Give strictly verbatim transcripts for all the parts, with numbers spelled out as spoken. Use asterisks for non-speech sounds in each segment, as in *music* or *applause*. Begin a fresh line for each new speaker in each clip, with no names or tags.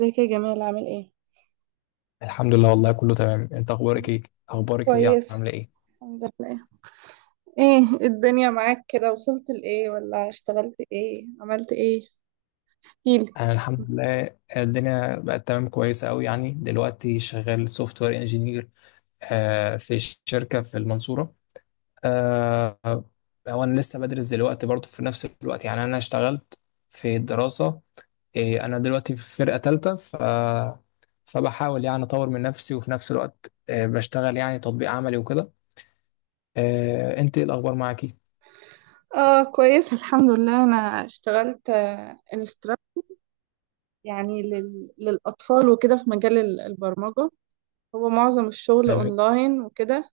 ازيك يا جمال عامل ايه؟
الحمد لله، والله كله تمام. انت اخبارك ايه؟ اخبارك ايه؟
كويس
عامله ايه؟
الحمد لله. ايه الدنيا معاك كده وصلت لإيه ولا اشتغلت ايه؟ عملت ايه؟ احكيلي.
انا الحمد لله الدنيا بقت تمام، كويسه قوي. يعني دلوقتي شغال سوفت وير انجينير في ش- شركه في المنصوره. آه، هو انا لسه بدرس دلوقتي برضه في نفس الوقت. يعني انا اشتغلت في الدراسه. إيه، انا دلوقتي في فرقه ثالثه، ف فبحاول يعني اطور من نفسي، وفي نفس الوقت آه، بشتغل يعني تطبيق عملي وكده. آه، انت ايه الاخبار معاكي؟
اه كويس الحمد لله، انا اشتغلت آه، انستراكتور يعني لل... للأطفال وكده في مجال ال- البرمجة. هو معظم الشغل اونلاين وكده.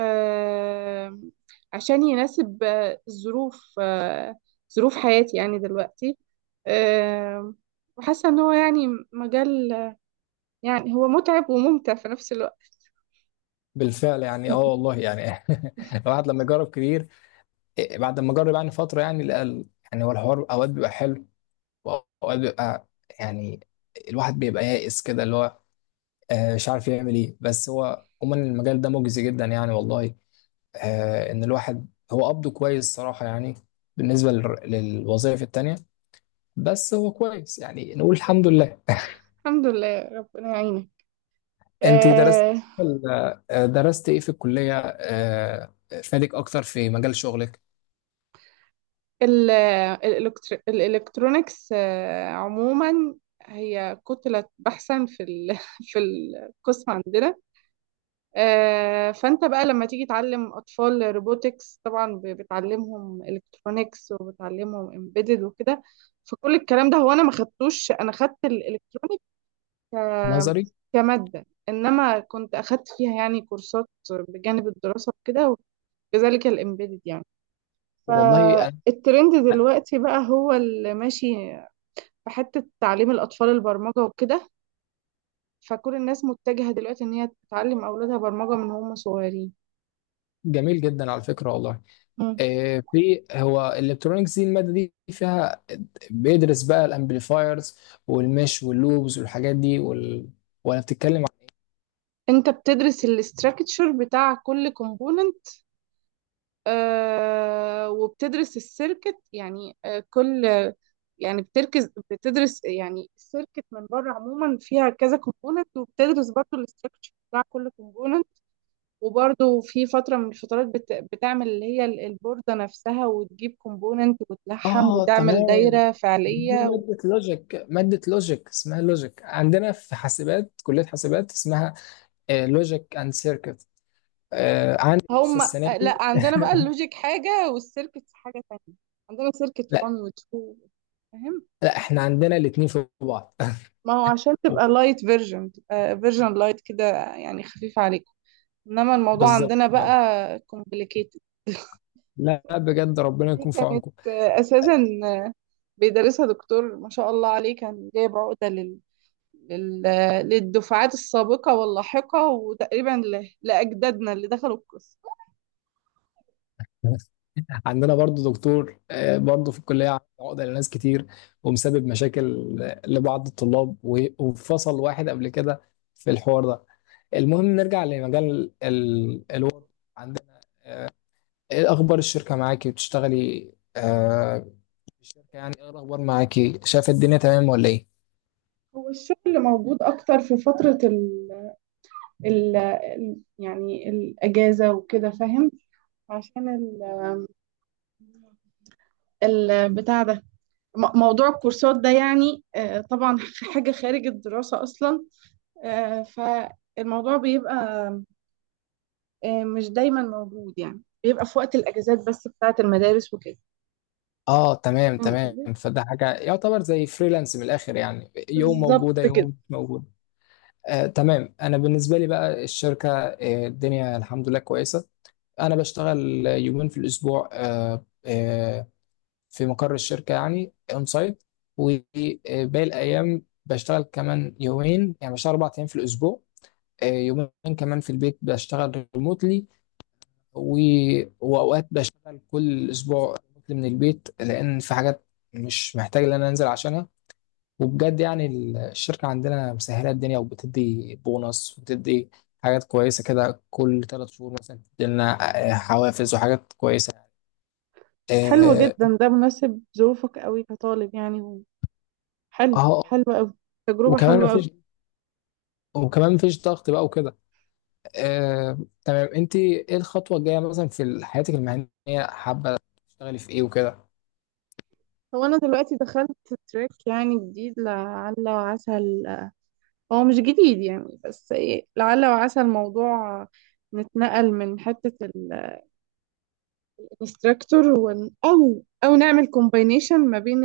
آه... عشان يناسب آه، ظروف آه... ظروف حياتي يعني دلوقتي. آه... وحاسة ان هو يعني مجال، يعني هو متعب وممتع في نفس الوقت.
بالفعل يعني اه والله يعني *laughs* الواحد لما يجرب كتير، إيه، بعد ما جرب يعني فتره يعني لقى يعني هو الحوار اوقات بيبقى حلو، واوقات بيبقى يعني الواحد بيبقى يائس كده، اللي هو آه، مش عارف يعمل ايه. بس هو عموما المجال ده مجزي جدا يعني والله، آه، ان الواحد هو قبضه كويس صراحه، يعني بالنسبه لل- للوظائف التانيه. بس هو كويس يعني، نقول الحمد لله. *laughs*
الحمد لله ربنا يعينك.
انت درست،
آه،
درست ايه في الكليه آه، فادك اكتر في مجال شغلك؟
ال- الإلكتر- الإلكترونيكس آه عموما هي كتلة بحثا في ال- *laughs* في القسم عندنا. آه فأنت بقى لما تيجي تعلم أطفال روبوتكس طبعا ب- بتعلمهم إلكترونيكس وبتعلمهم امبيدد وكده. فكل الكلام ده هو أنا ما خدتوش، أنا خدت الإلكترونيكس ك-
نظري.
كمادة، إنما كنت أخدت فيها يعني كورسات بجانب الدراسة وكده، وكذلك الإمبيدد يعني.
والله أنا.
فالترند دلوقتي بقى هو اللي ماشي في حتة تعليم الأطفال البرمجة وكده، فكل الناس متجهة دلوقتي إن هي تعلم أولادها برمجة من هم صغيرين.
جميل جدا على فكرة والله.
مم.
آه، في هو الالكترونيكس دي، المادة دي فيها بيدرس بقى الامبليفايرز والمش واللوبز والحاجات دي وال... ولا بتتكلم عن...
انت بتدرس الاستراكتشر بتاع كل كومبوننت، آه وبتدرس السيركت يعني آه كل، يعني بتركز بتدرس يعني السيركت من بره عموما فيها كذا كومبوننت، وبتدرس برضو الاستراكشر بتاع كل كومبوننت. وبرضو في فترة من الفترات بت... بتعمل اللي هي ال- البوردة نفسها وتجيب كومبوننت وتلحم
اه
وتعمل
تمام.
دايرة
دي
فعلية.
مادة لوجيك، مادة لوجيك اسمها لوجيك عندنا في حاسبات، كلية حاسبات اسمها لوجيك اند سيركت. عندي لسه
هم.
السنة دي.
لا عندنا بقى
*laughs*
اللوجيك حاجة والسيركت حاجة تانية، عندنا سيركت
لا،
واحد و اتنين. فاهم،
لا احنا عندنا الاتنين في بعض.
ما هو عشان تبقى
*laughs*
لايت فيرجن، تبقى فيرجن لايت كده، يعني خفيف عليكم، انما الموضوع
بالظبط.
عندنا بقى complicated.
لا بجد ربنا
دي
يكون في
كانت
عونكم.
آه، اساسا آه، بيدرسها دكتور ما شاء الله عليه، كان جايب عقده لل... لل... آه، للدفعات السابقه واللاحقه، وتقريبا ل... لاجدادنا اللي دخلوا القسم.
عندنا برضو دكتور آه، برضو في الكلية عامل عقدة لناس كتير، ومسبب مشاكل آه، لبعض الطلاب، و- وفصل واحد قبل كده في الحوار ده. المهم نرجع لمجال ال- الوضع عندنا. ايه اخبار الشركة معاكي؟ بتشتغلي آه في الشركة، يعني ايه الاخبار معاكي؟ شايفة الدنيا تمام ولا ايه؟
هو الشغل موجود اكتر في فترة ال ال ال- يعني الاجازة وكده، فاهم؟ عشان ال ال- بتاع ده، م- موضوع الكورسات ده يعني آه، طبعا *laughs* حاجة خارج الدراسة اصلا. آه، فالموضوع بيبقى آه، مش دايما موجود، يعني بيبقى في وقت الاجازات بس بتاعه المدارس وكده.
اه تمام
فاهم
تمام.
قصدي؟
فده حاجة يعتبر زي فريلانس من الاخر، يعني يوم موجودة
بالظبط
يوم
كده.
مش موجودة. آه تمام. انا بالنسبة لي بقى الشركة آه الدنيا الحمد لله كويسة. انا بشتغل يومين في الاسبوع، آه، آه، في مقر الشركه يعني اون سايت، وباقي الايام بشتغل كمان يومين. يعني بشتغل اربع ايام في الاسبوع، آه، يومين كمان في البيت بشتغل ريموتلي. واوقات بشتغل كل اسبوع ريموتلي من البيت، لان في حاجات مش محتاج ان انا انزل عشانها. وبجد يعني الشركه عندنا مسهله الدنيا، وبتدي بونص وبتدي حاجات كويسه كده. كل ثلاث شهور مثلا بتدي لنا آه، حوافز وحاجات كويسه.
حلو
اه
جدا، ده مناسب ظروفك قوي كطالب يعني و- حلو
آه،
حلو قوي، تجربة
وكمان
حلوة قوي.
مفيش وكمان مفيش ضغط بقى وكده. آه، تمام. انت ايه الخطوه الجايه مثلا في حياتك المهنيه؟ حابه تشتغلي في ايه وكده؟
هو انا دلوقتي دخلت تراك يعني جديد، لعل وعسى ال- هو مش جديد يعني، بس ايه لعل وعسى الموضوع نتنقل من حتة الانستراكتور ون... او او نعمل كومباينيشن ما بين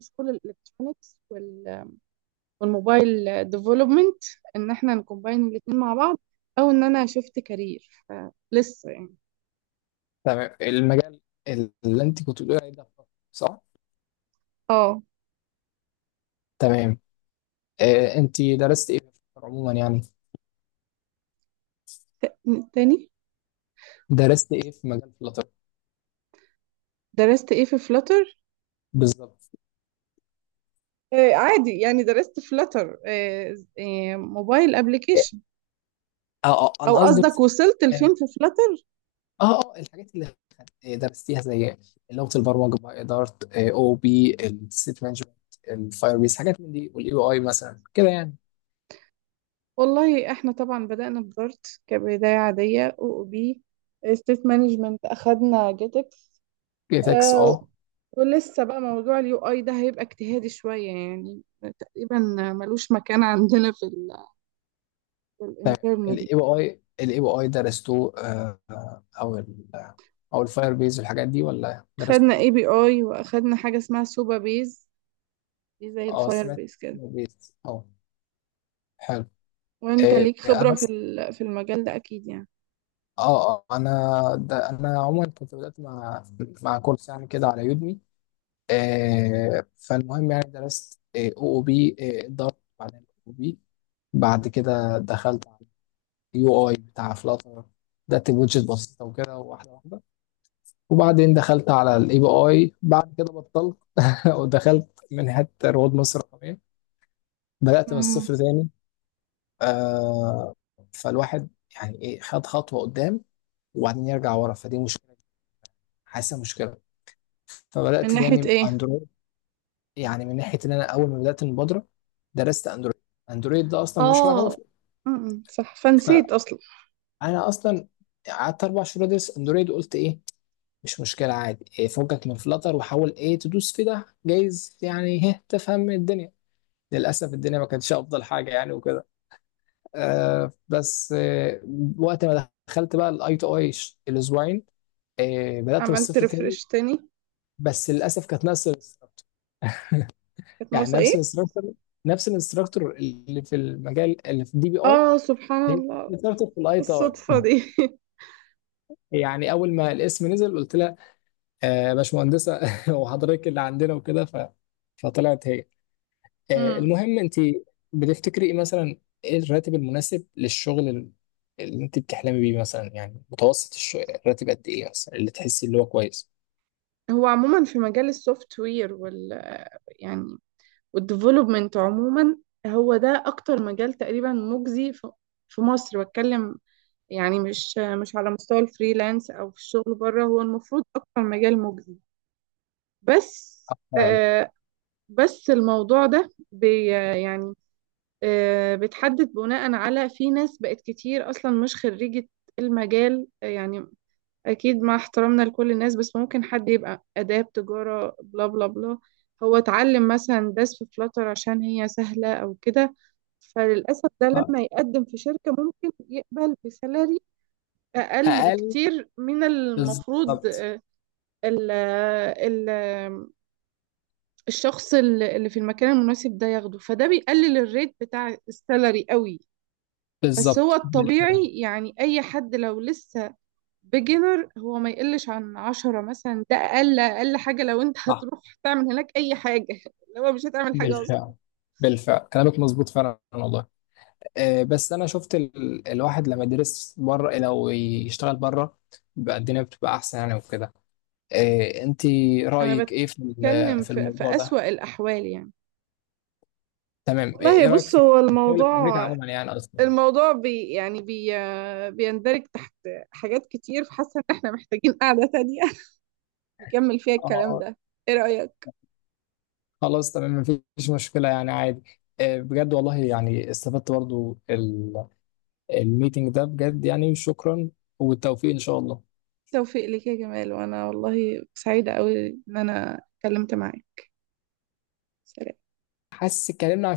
السكول الالكترونيكس والموبايل ديفلوبمنت، ان احنا نكومباين الاتنين مع بعض، او ان انا شفت كارير فلسه يعني.
تمام، المجال اللي انت كنت بتقولي عليه ده؟ صح.
اه.
تمام. آه، انت درست ايه في عموما يعني؟
تاني.
درست ايه في مجال فلاتر؟
درست ايه في فلاتر؟
بالظبط.
آه عادي يعني، درست فلاتر آه آه موبايل ابلكيشن.
اه اه
او
انا قصدي
قصدك
بس.
وصلت
اه
لفين في فلاتر؟
اه آه، الحاجات اللي درستيها زي لغه البرمجه بقى، اداره او بي، السيت مانجمنت، الفاير بيس، حاجات من دي، والاي بي اي مثلا كده يعني.
والله احنا طبعا بدأنا بدارت كبداية عادية، او او بي ستيت مانجمنت اخدنا جيتكس.
جي تكس،
آه
اه.
ولسه بقى موضوع اليو اي ده هيبقى اجتهادي شوية يعني، تقريبا ملوش مكان عندنا في ال الانترن
الاي
دي.
بي اي، الاي بي اي درستوه آه، آه، او ال، او الفاير بيز والحاجات دي، ولا
خدنا
درستوا ايه؟
اي بي اي واخدنا حاجه اسمها سوبا بيز، دي زي
اه
الفاير
سمعت
بيز كده.
فاير بيز، اه. حلو.
وانت
إيه
ليك خبره
انا
في
س-
ال- في المجال ده اكيد يعني.
اه اه انا ده انا عموما كنت بدأت مع، مع كورس يعني كده على يودمي. إيه فالمهم يعني درست او او بي اداره، بعدين او بي، بعد كده دخلت على اليو اي بتاع فلاتر. بدأت بوجهة بسيطة وكده، واحدة واحدة. وبعدين دخلت على الاي بي اي، بعد كده بطلت *laughs* ودخلت من حتة رواد مصر الرقمية، بدأت من
مم.
الصفر تاني. آه فالواحد يعني ايه، خد خطوة قدام وبعدين يرجع ورا، فدي مشكلة، حاسة مشكلة.
من
فبدأت
ناحيه
تاني
ايه؟
اندرويد. يعني من ناحية ان انا اول ما بدأت المبادرة درست اندرويد، اندرويد ده اصلا مش رغبة
اه
فيه.
مم. صح، فنسيت اصلا.
فانا اصلا قعدت اربع شهور ادرس اندرويد، وقلت ايه مش مشكلة عادي، إيه، فكك من فلتر وحاول ايه تدوس في ده، جايز يعني هه تفهم الدنيا. للأسف الدنيا ما كانتش أفضل حاجة يعني وكده. آه بس آه وقت ما دخلت بقى الاي تو اي الأسبوعين، آه بدأت من
عملت
الصفر تاني.
ريفرش تاني؟
بس للأسف كانت نفس الانستراكتور،
كانت
يعني
ناقصه
نفس
ايه؟
الانستراكتور، نفس الانستراكتور اللي في المجال، اللي في الدي بي اي،
اه سبحان
هي نفس
الله،
الانستراكتور في الاي تي اي.
الصدفه دي *laughs*
يعني أول ما الاسم نزل قلت لها آه باشمهندسة، *laughs* وحضرتك اللي عندنا وكده ف... فطلعت هي. آه،
مم.
المهم انت بتفتكري ايه مثلا، ايه الراتب المناسب للشغل ال- اللي انت بتحلمي بيه مثلا؟ يعني متوسط الشغل، الراتب قد ايه مثلا اللي تحسي اللي هو كويس؟
هو عموما في مجال السوفت وير وال، يعني والديفلوبمنت عموما، هو ده اكتر مجال تقريبا مجزي في في مصر بتكلم، يعني مش مش على مستوى الفريلانس او في الشغل بره، هو المفروض اكتر مجال مجزي بس.
فعلا.
آه بس الموضوع ده بي، يعني آه بتحدد بناء على، في ناس بقت كتير اصلا مش خريجة المجال آه، يعني اكيد مع احترامنا لكل الناس، بس ممكن حد يبقى اداب تجارة بلا بلا بلا، هو اتعلم مثلا داس في فلاتر عشان هي سهلة او كده، فللأسف ده
آه،
لما يقدم في شركة ممكن يقبل بسالري أقل
اقل
بكتير من المفروض.
بالظبط.
آه، ال آه، ال آه، الشخص ال- اللي في المكان المناسب ده ياخده، فده بيقلل الريت بتاع السالري قوي. بس هو
بالظبط بالفعل.
الطبيعي يعني أي حد لو لسه بيجنر، هو ما يقلش عن عشرة مثلا، ده أقل أقل حاجة لو أنت
صح،
هتروح تعمل هناك أي حاجة *laughs* لو مش هتعمل حاجة أصلا.
بالفعل. بالفعل كلامك مظبوط فعلا والله. أه بس انا شفت ال... الواحد لما يدرس بره، لو يشتغل بره بقى الدنيا بتبقى احسن يعني وكده. أه انت
أنا
رايك ايه في ال-
بتكلم
في
في, في
الموضوع ده؟
أسوأ الأحوال يعني.
تمام. ايه
والله
إيه رايك
بص
في
هو
الشغل في امريكا
الموضوع،
عموما؟ يعني اصلا
الموضوع بي يعني بي بيندرج تحت حاجات كتير، فحاسة ان احنا محتاجين قعدة تانية *laughs* نكمل فيها
اه.
الكلام
آه،
ده. ايه رأيك؟
خلاص تمام، مفيش مشكله، يعني عادي. آه، بجد والله يعني استفدت برضو ال- الميتنج ده، بجد يعني شكرا، والتوفيق ان شاء الله.
توفيق لك يا جمال، وانا والله سعيدة قوي ان انا اتكلمت معاك. سلام.
حاسس اتكلمنا عن